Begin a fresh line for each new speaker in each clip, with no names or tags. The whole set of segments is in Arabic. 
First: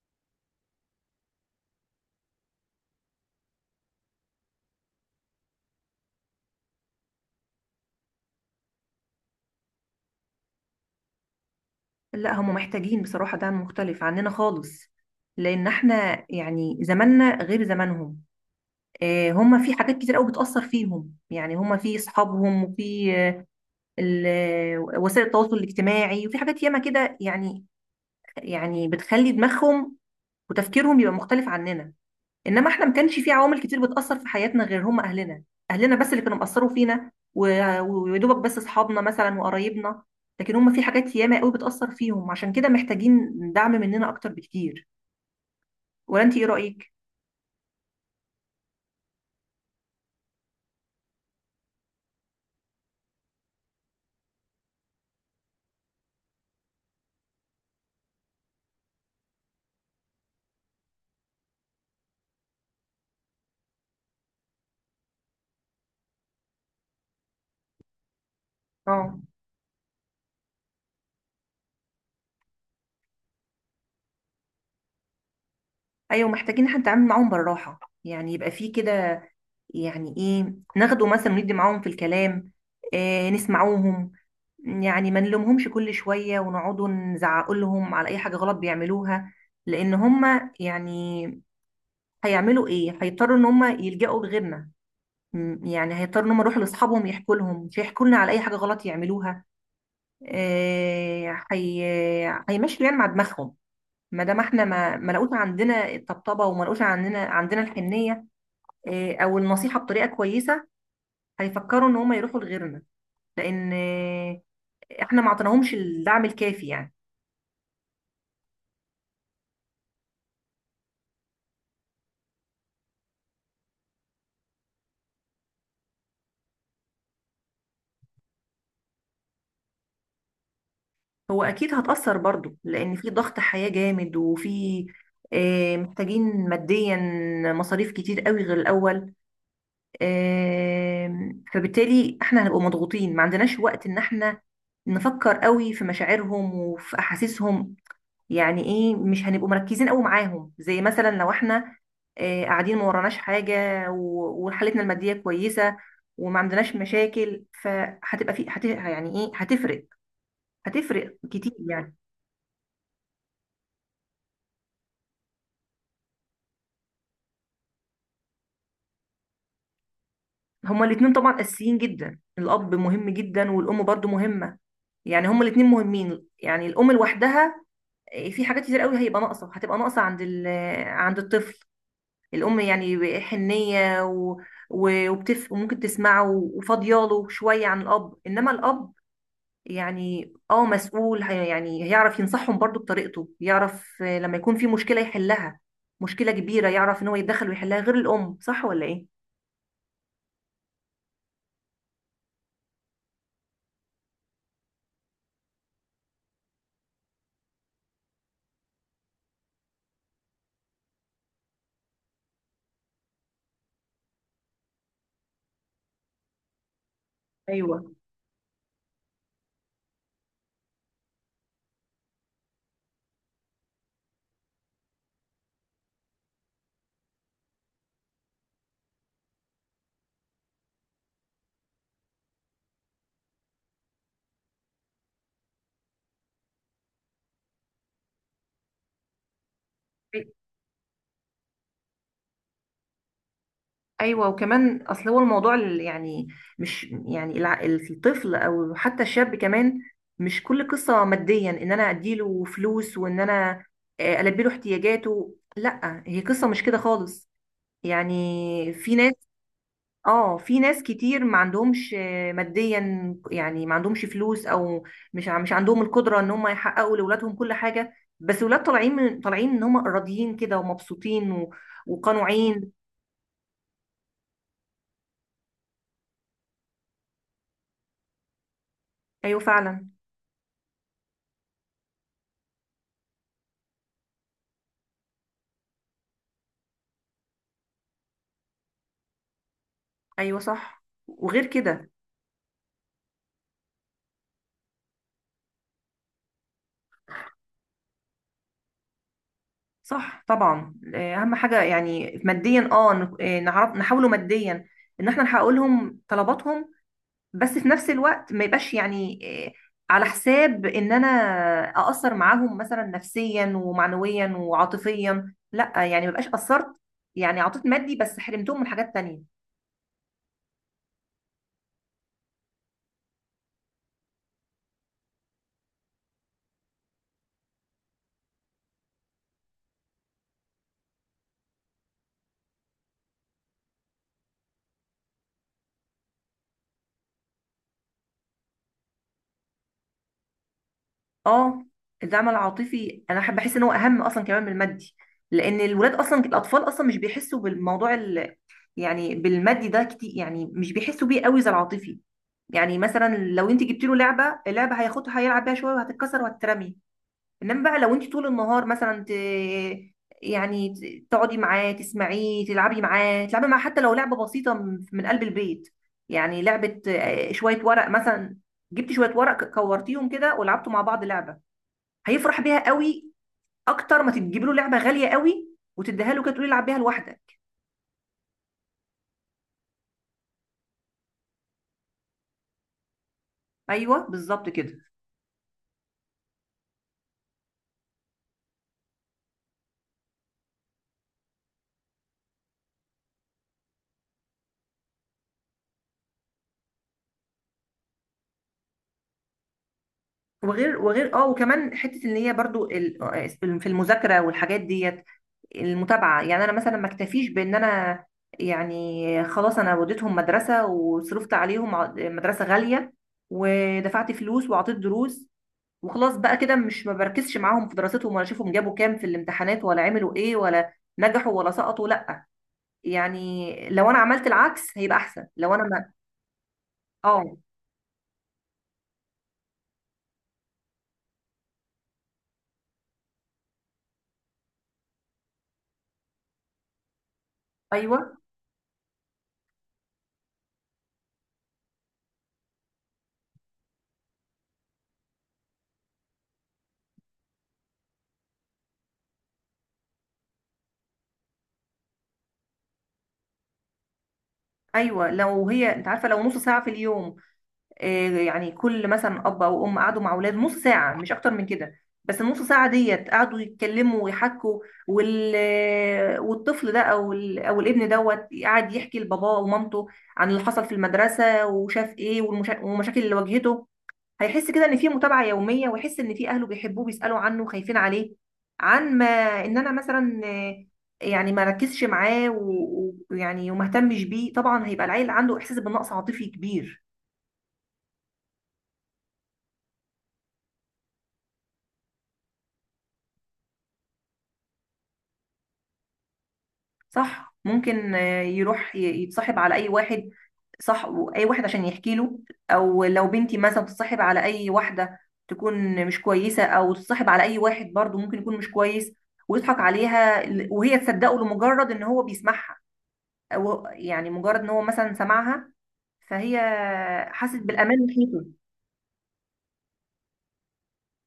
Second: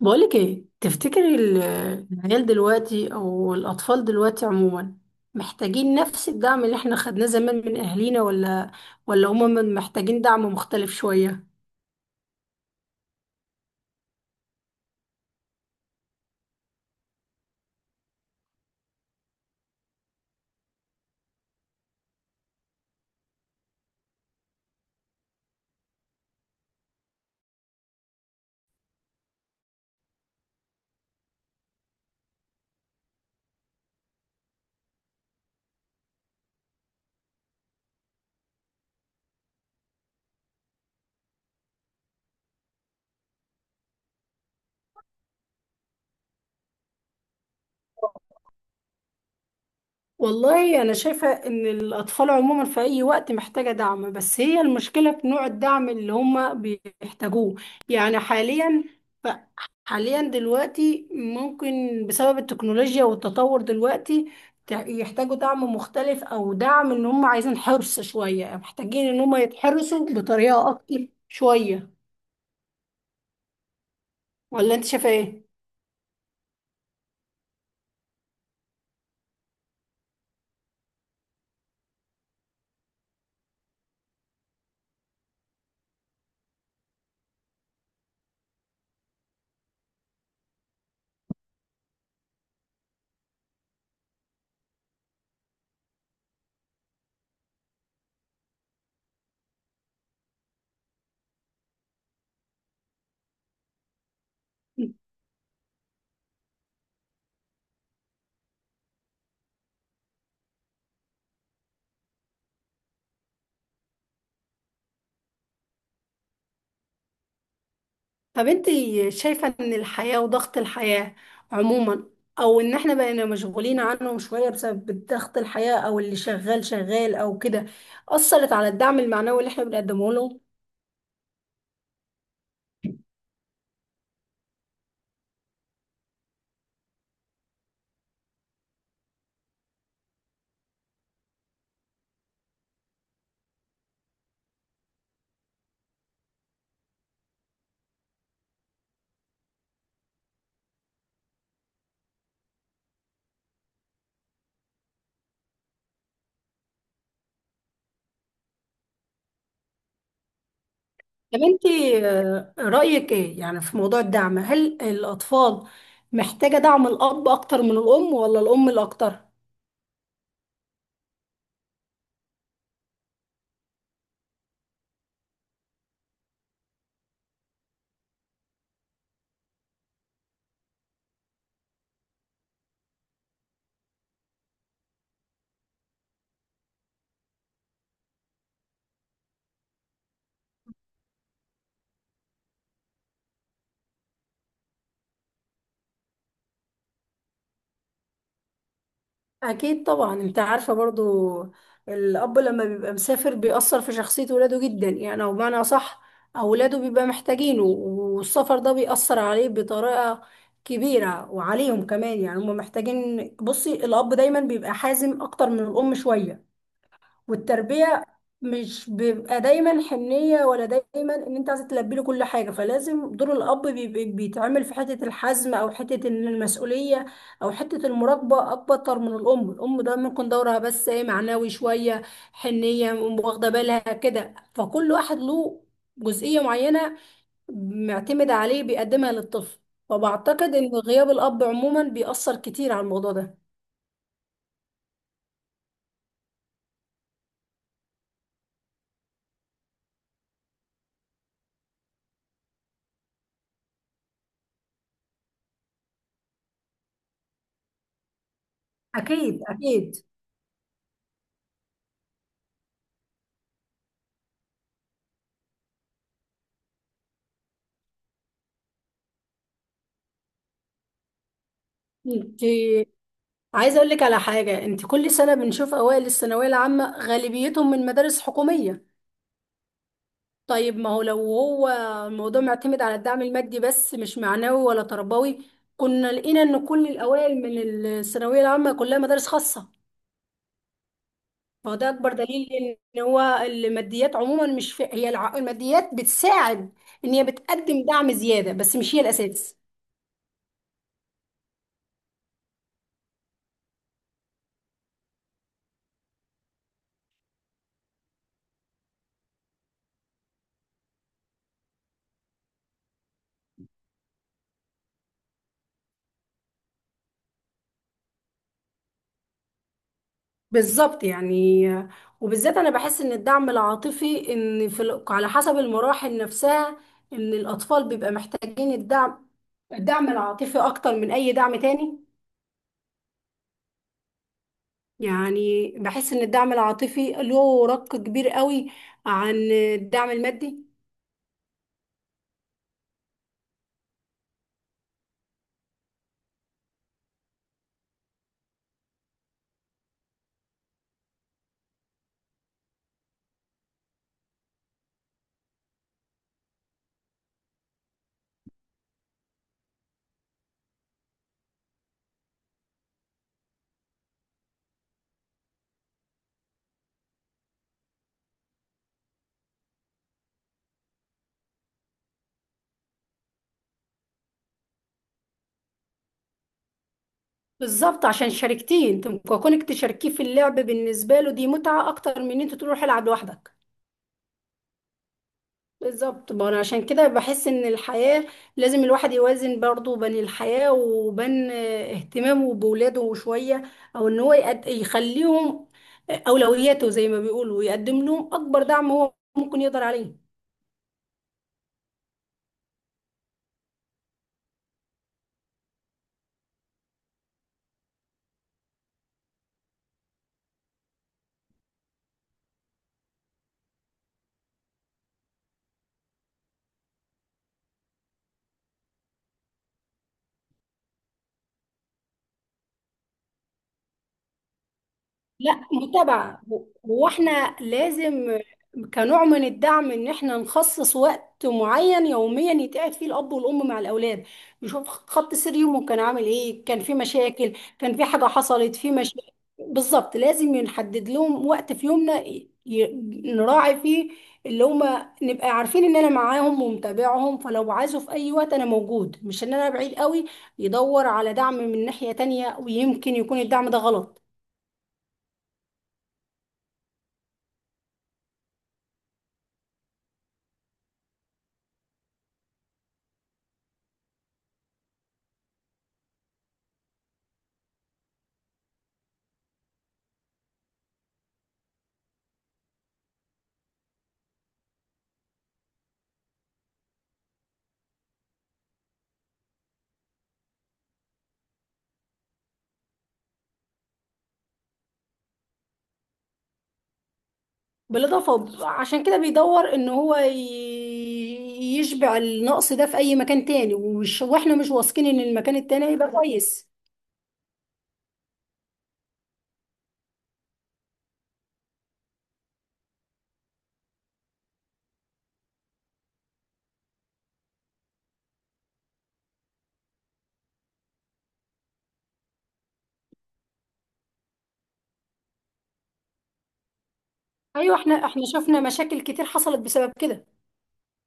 بقولك ايه تفتكري العيال دلوقتي او الاطفال دلوقتي عموما محتاجين نفس الدعم اللي احنا خدناه زمان من اهالينا، ولا هما محتاجين دعم مختلف شوية.
لا، هم محتاجين بصراحة دعم مختلف عننا خالص، لأن احنا يعني زماننا غير زمانهم. هم في حاجات كتير قوي بتأثر فيهم، يعني هم في أصحابهم وفي وسائل التواصل الاجتماعي وفي حاجات ياما كده يعني، يعني بتخلي دماغهم وتفكيرهم يبقى مختلف عننا. انما احنا ما كانش في عوامل كتير بتاثر في حياتنا غير هم اهلنا، اهلنا بس اللي كانوا مأثروا فينا ويا دوبك بس اصحابنا مثلا وقرايبنا. لكن هم في حاجات ياما قوي بتاثر فيهم، عشان كده محتاجين دعم مننا اكتر بكتير. ولا انت ايه رايك؟
والله أنا شايفة إن الأطفال عموما في أي وقت محتاجة دعم، بس هي المشكلة في نوع الدعم اللي هما بيحتاجوه، يعني حاليا ف- حاليا دلوقتي ممكن بسبب التكنولوجيا والتطور دلوقتي يحتاجوا دعم مختلف أو دعم إن هما عايزين حرص شوية، محتاجين
اه،
إن هما يتحرصوا بطريقة أكتر شوية. ولا أنت شايفة إيه؟
ايوه محتاجين احنا نتعامل معاهم بالراحه، يعني يبقى في كده، يعني ايه، ناخده مثلا وندي معاهم في الكلام، إيه، نسمعوهم. يعني ما نلومهمش كل شويه ونقعدوا نزعق لهم على اي حاجه غلط بيعملوها، لان هم يعني هيعملوا ايه، هيضطروا ان هم يلجأوا لغيرنا. يعني هيضطروا ان هم يروحوا لاصحابهم يحكوا لهم، مش هيحكوا لنا على اي حاجه غلط يعملوها. هي هيمشوا يعني مع دماغهم، ما دام احنا ما لقوش عندنا الطبطبه وما لقوش عندنا الحنيه، او النصيحه بطريقه كويسه، هيفكروا ان هم يروحوا لغيرنا، لان احنا ما عطيناهمش الدعم الكافي يعني.
طب انت شايفة ان الحياة وضغط الحياة عموما، او ان احنا بقينا مشغولين عنهم شوية بسبب ضغط الحياة، او اللي شغال شغال او كده، اثرت على الدعم المعنوي اللي احنا بنقدمه لهم.
هو اكيد هتأثر برضو، لان في ضغط حياه جامد وفي محتاجين ماديا مصاريف كتير قوي غير الاول. فبالتالي احنا هنبقى مضغوطين، ما عندناش وقت ان احنا نفكر قوي في مشاعرهم وفي احاسيسهم. يعني ايه، مش هنبقوا مركزين قوي معاهم، زي مثلا لو احنا قاعدين ما وراناش حاجة وحالتنا المادية كويسة وما عندناش مشاكل، فهتبقى في يعني ايه، هتفرق، هتفرق
طب
كتير
انت،
يعني.
رأيك ايه يعني في موضوع الدعم؟ هل الاطفال محتاجة دعم الاب اكتر من الام، ولا الام الاكتر؟
هما الاتنين طبعا اساسيين جدا، الاب مهم جدا والام برضو مهمة. يعني هما الاتنين مهمين، يعني الام لوحدها في حاجات كتير قوي هيبقى ناقصه، هتبقى ناقصه عند عند الطفل. الام يعني حنيه وممكن تسمعه وفاضياله شويه عن الاب، انما الاب يعني اه مسؤول، يعني هيعرف ينصحهم برضو بطريقته، يعرف لما يكون في مشكله يحلها، مشكله كبيره يعرف ان هو يتدخل ويحلها غير الام. صح ولا ايه؟
اكيد طبعا. انت عارفه برضو الاب لما بيبقى مسافر بيأثر في شخصيه ولاده جدا، يعني او بمعنى صح اولاده بيبقى محتاجينه، والسفر ده بيأثر عليه بطريقه كبيره، وعليهم كمان يعني هم محتاجين. بصي، الاب دايما بيبقى حازم اكتر من الام شويه
ايوه.
والتربية، مش بيبقى دايما حنية ولا دايما ان انت عايزة تلبي له كل حاجة، فلازم دور الاب بيتعمل في حتة الحزم، او حتة ان المسؤولية، او حتة المراقبة اكتر من الام. الام ده ممكن دورها بس ايه؟ معنوي شوية، حنية، واخدة بالها كده. فكل واحد له جزئية معينة معتمد عليه بيقدمها للطفل. فبعتقد ان غياب الاب عموما بيأثر كتير على الموضوع ده.
ايوه وكمان اصل هو الموضوع اللي يعني مش يعني الطفل او حتى الشاب كمان، مش كل قصه ماديا ان انا اديله فلوس وان انا البيله احتياجاته، لا هي قصه مش كده خالص. يعني في ناس،
اكيد اكيد.
اه في ناس كتير ما عندهمش ماديا، يعني ما عندهمش فلوس او مش مش عندهم القدره ان هم يحققوا لاولادهم كل حاجه، بس ولاد طالعين من طالعين ان هم راضيين كده ومبسوطين
انت
وقنوعين.
عايزه اقول لك على حاجه، انت كل سنه بنشوف اوائل الثانويه العامه غالبيتهم من مدارس حكوميه.
ايوه فعلا.
طيب، ما هو لو هو الموضوع معتمد على الدعم المادي بس مش معنوي ولا تربوي، كنا لقينا ان كل الاوائل من الثانويه العامه كلها مدارس خاصه.
ايوه صح وغير
فهو ده
كده.
اكبر دليل ان هو الماديات عموما مش في، هي الماديات بتساعد ان هي بتقدم دعم زياده، بس مش هي الاساس.
صح طبعا، اهم حاجه يعني ماديا، اه نعرف نحاوله ماديا ان احنا نحقق لهم طلباتهم، بس في نفس الوقت ما يبقاش يعني آه، على حساب ان انا اقصر معاهم مثلا نفسيا ومعنويا وعاطفيا، لا يعني ما يبقاش قصرت، يعني عطيت مادي بس حرمتهم من حاجات تانية.
بالظبط يعني. وبالذات انا بحس ان الدعم العاطفي، ان في على حسب المراحل نفسها، ان الاطفال بيبقى محتاجين الدعم العاطفي اكتر من اي دعم تاني. يعني بحس ان الدعم العاطفي له رق كبير قوي عن الدعم المادي.
اه. الدعم العاطفي انا بحس ان هو اهم اصلا كمان من المادي، لان الولاد اصلا، الاطفال اصلا مش بيحسوا بالموضوع يعني بالمادي ده كتير، يعني مش بيحسوا بيه قوي زي العاطفي. يعني مثلا لو انت جبت له لعبه، اللعبه هياخدها هيلعب بيها شويه وهتتكسر وهتترمي. انما بقى لو انت طول النهار مثلا يعني تقعدي معاه تسمعيه تلعبي معاه تلعبي معاه، حتى لو لعبه بسيطه من قلب البيت، يعني لعبه شويه ورق مثلا. جبتي شويه ورق كورتيهم كده ولعبتوا مع بعض لعبه، هيفرح بيها قوي اكتر ما تجيب له لعبه غاليه قوي وتديها له كده تقولي العب بيها لوحدك.
بالظبط، عشان شاركتيه انت. كونك تشاركيه في اللعب بالنسبه له دي متعه اكتر من ان انت تروح العب لوحدك.
ايوه بالظبط كده.
بالظبط، ما انا عشان كده بحس ان الحياة لازم الواحد يوازن برضه بين الحياة وبين اهتمامه بولاده شوية، او ان هو يخليهم اولوياته زي ما بيقولوا، ويقدم لهم اكبر دعم هو ممكن يقدر عليه.
وغير اه وكمان حته ان هي برضو في المذاكره والحاجات ديت، المتابعه، يعني انا مثلا ما اكتفيش بان انا يعني خلاص انا وديتهم مدرسه وصرفت عليهم مدرسه غاليه ودفعت فلوس وعطيت دروس، وخلاص بقى كده، مش ما بركزش معاهم في دراستهم ولا اشوفهم جابوا كام في الامتحانات ولا عملوا ايه ولا نجحوا ولا سقطوا، لا. يعني لو انا عملت العكس هيبقى احسن، لو
لا،
انا ما.
متابعة. هو
اه.
احنا لازم كنوع من الدعم ان احنا نخصص وقت معين يوميا يتقعد فيه الاب والام مع الاولاد، يشوف خط سير يومه كان عامل ايه، كان في مشاكل، كان في
ايوه،
حاجة حصلت، في مشاكل. بالظبط لازم نحدد لهم وقت في يومنا نراعي فيه اللي هما، نبقى عارفين ان انا معاهم ومتابعهم، فلو عايزه في اي وقت انا موجود مش ان انا بعيد قوي يدور على دعم من ناحية تانية، ويمكن يكون الدعم ده غلط.
ايوه لو هي انت عارفه لو نص ساعه في اليوم، يعني كل مثلا اب او ام قعدوا مع اولاد نص ساعه مش اكتر من كده، بس النص ساعه ديت قعدوا يتكلموا ويحكوا، والطفل ده او او الابن دوت قعد يحكي لباباه ومامته عن اللي حصل في المدرسه وشاف ايه، والمشاكل اللي واجهته، هيحس كده ان في متابعه يوميه ويحس ان في اهله بيحبوه بيسالوا عنه خايفين عليه. عن ما ان انا مثلا يعني ما ركزش معاه ويعني ويعني وما اهتمش بيه، طبعا هيبقى العيل عنده احساس بالنقص عاطفي كبير.
بالإضافة، عشان كده بيدور إن هو يشبع النقص ده في أي مكان تاني، ومش وإحنا مش واثقين إن المكان التاني هيبقى كويس.
صح، ممكن يروح يتصاحب على اي واحد. صح. اي واحد عشان يحكي له، او لو بنتي مثلا تتصاحب على اي واحده تكون مش كويسه، او تتصاحب على اي واحد برضو ممكن يكون مش كويس ويضحك عليها، وهي تصدقه لمجرد ان هو بيسمعها، او يعني مجرد ان هو مثلا سمعها، فهي حست
أيوة،
بالامان
إحنا
ناحيته.
شفنا مشاكل كتير حصلت بسبب كده.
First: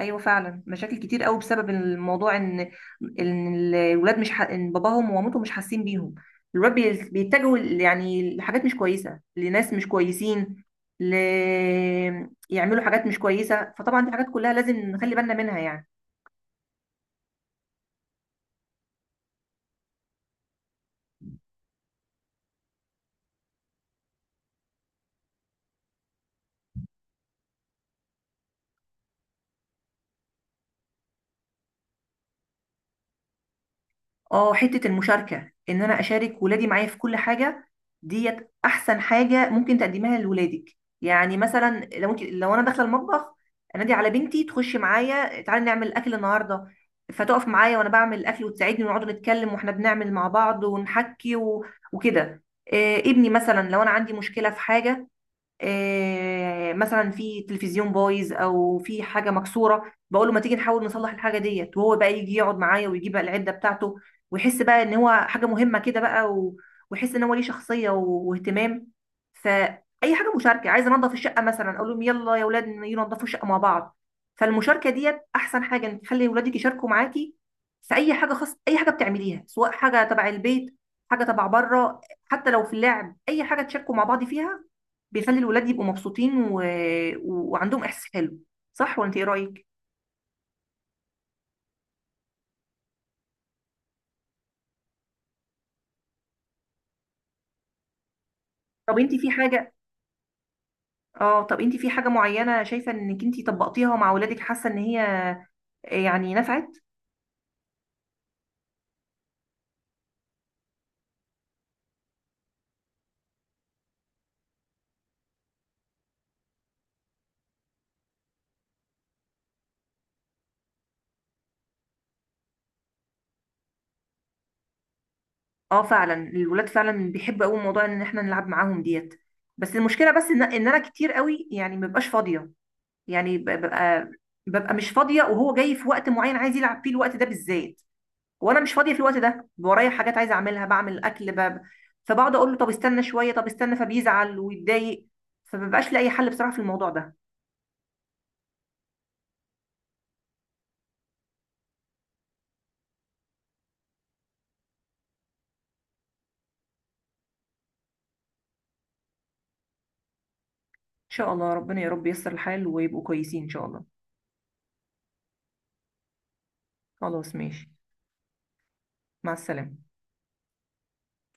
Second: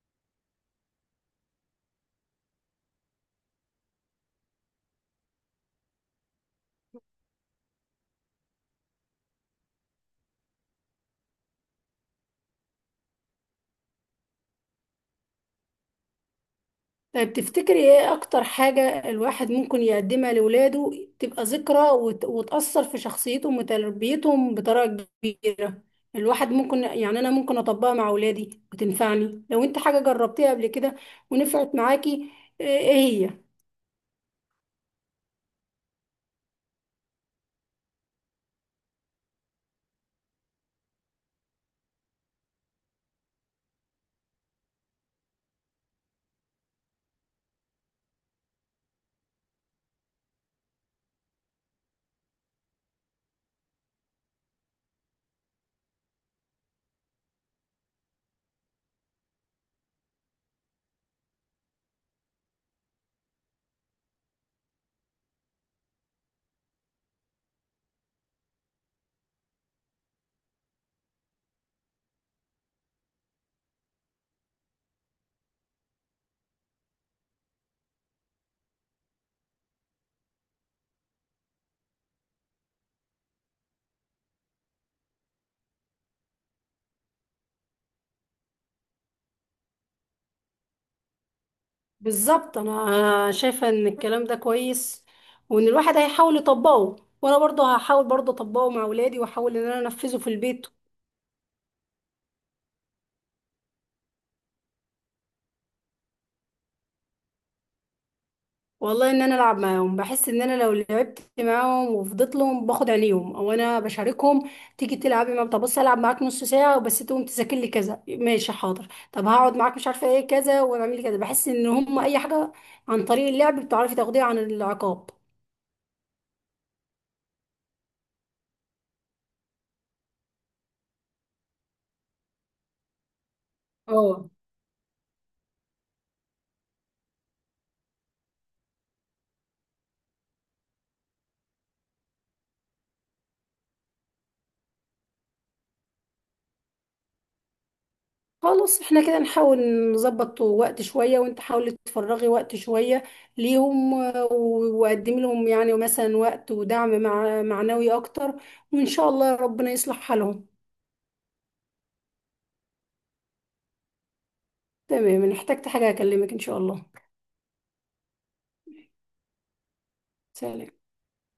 ايوه فعلا مشاكل كتير قوي بسبب الموضوع، ان ان الولاد مش ان باباهم ومامتهم مش حاسين بيهم، الولاد بيتجهوا يعني لحاجات مش كويسه، لناس مش كويسين، ل... يعملوا حاجات مش كويسه، فطبعا دي حاجات كلها لازم نخلي بالنا منها يعني.
طيب تفتكري إيه أكتر حاجة الواحد ممكن يقدمها لولاده تبقى ذكرى وتأثر في شخصيتهم وتربيتهم بطريقة كبيرة؟ الواحد ممكن يعني أنا ممكن أطبقها مع ولادي وتنفعني، لو أنت حاجة جربتيها قبل كده ونفعت معاكي. إيه هي؟
اه، حتة المشاركة ان انا اشارك ولادي معايا في كل حاجة، ديت احسن حاجة ممكن تقدمها لولادك. يعني مثلا لو انت لو انا داخلة المطبخ، انادي على بنتي تخش معايا، تعالي نعمل اكل النهاردة، فتقف معايا وانا بعمل الاكل وتساعدني ونقعد نتكلم واحنا بنعمل مع بعض ونحكي وكده. إيه ابني مثلا لو انا عندي مشكلة في حاجة، مثلا في تلفزيون بايظ او في حاجه مكسوره، بقول له ما تيجي نحاول نصلح الحاجه ديت، وهو بقى يجي يقعد معايا ويجيب بقى العده بتاعته، ويحس بقى ان هو حاجه مهمه كده بقى ويحس ان هو ليه شخصيه واهتمام. فاي حاجه مشاركه، عايز انضف الشقه مثلا اقول لهم يلا يا اولاد ينضفوا الشقه مع بعض. فالمشاركه ديت احسن حاجه انك تخلي اولادك يشاركوا معاكي في اي حاجه، خاصه اي حاجه بتعمليها سواء حاجه تبع البيت حاجه تبع بره، حتى لو في اللعب اي حاجه تشاركوا مع بعض فيها، بيخلي الولاد يبقوا مبسوطين وعندهم احساس حلو. صح ولا انت ايه رايك؟
بالظبط، انا شايفه ان الكلام ده كويس، وان الواحد هيحاول يطبقه، وانا برضه هحاول برضه اطبقه مع
طب انت
اولادي،
في
واحاول ان
حاجه،
انا انفذه في البيت.
اه طب انت في حاجه معينه شايفه انك انت طبقتيها مع ولادك حاسه ان هي يعني نفعت؟
والله ان انا العب معاهم بحس ان انا لو لعبت معاهم وفضلت لهم، باخد عليهم او انا بشاركهم. تيجي تلعبي معاهم؟ طب بص العب معاك نص ساعه وبس، تقوم تذاكر لي كذا، ماشي حاضر. طب هقعد معاك مش عارفه ايه كذا، واعمل لي كذا. بحس ان هم اي حاجه عن طريق اللعب بتعرفي تاخديها عن العقاب.
اه فعلا الولاد فعلا بيحبوا قوي موضوع ان احنا نلعب معاهم ديت، بس المشكله بس إن انا كتير قوي يعني ما ببقاش فاضيه، يعني ببقى،
اه.
ببقى مش فاضيه وهو جاي في وقت معين عايز يلعب فيه الوقت ده بالذات وانا مش فاضيه في الوقت ده، ورايا حاجات عايزه اعملها بعمل اكل باب، فبقعد اقول له طب استنى شويه طب استنى، فبيزعل ويتضايق، فمبقاش لاقي حل بصراحه في الموضوع ده. ان
خلاص، احنا كده نحاول نظبط وقت شوية، وانت حاولي تفرغي وقت شوية ليهم وقدمي لهم يعني مثلا وقت ودعم مع معنوي اكتر، وان شاء الله ربنا يصلح حالهم.
شاء الله ربنا، يا رب ييسر الحال ويبقوا كويسين ان شاء الله.
تمام، ان احتجت حاجة اكلمك ان شاء الله.
خلاص ماشي. مع السلامه.
سلام.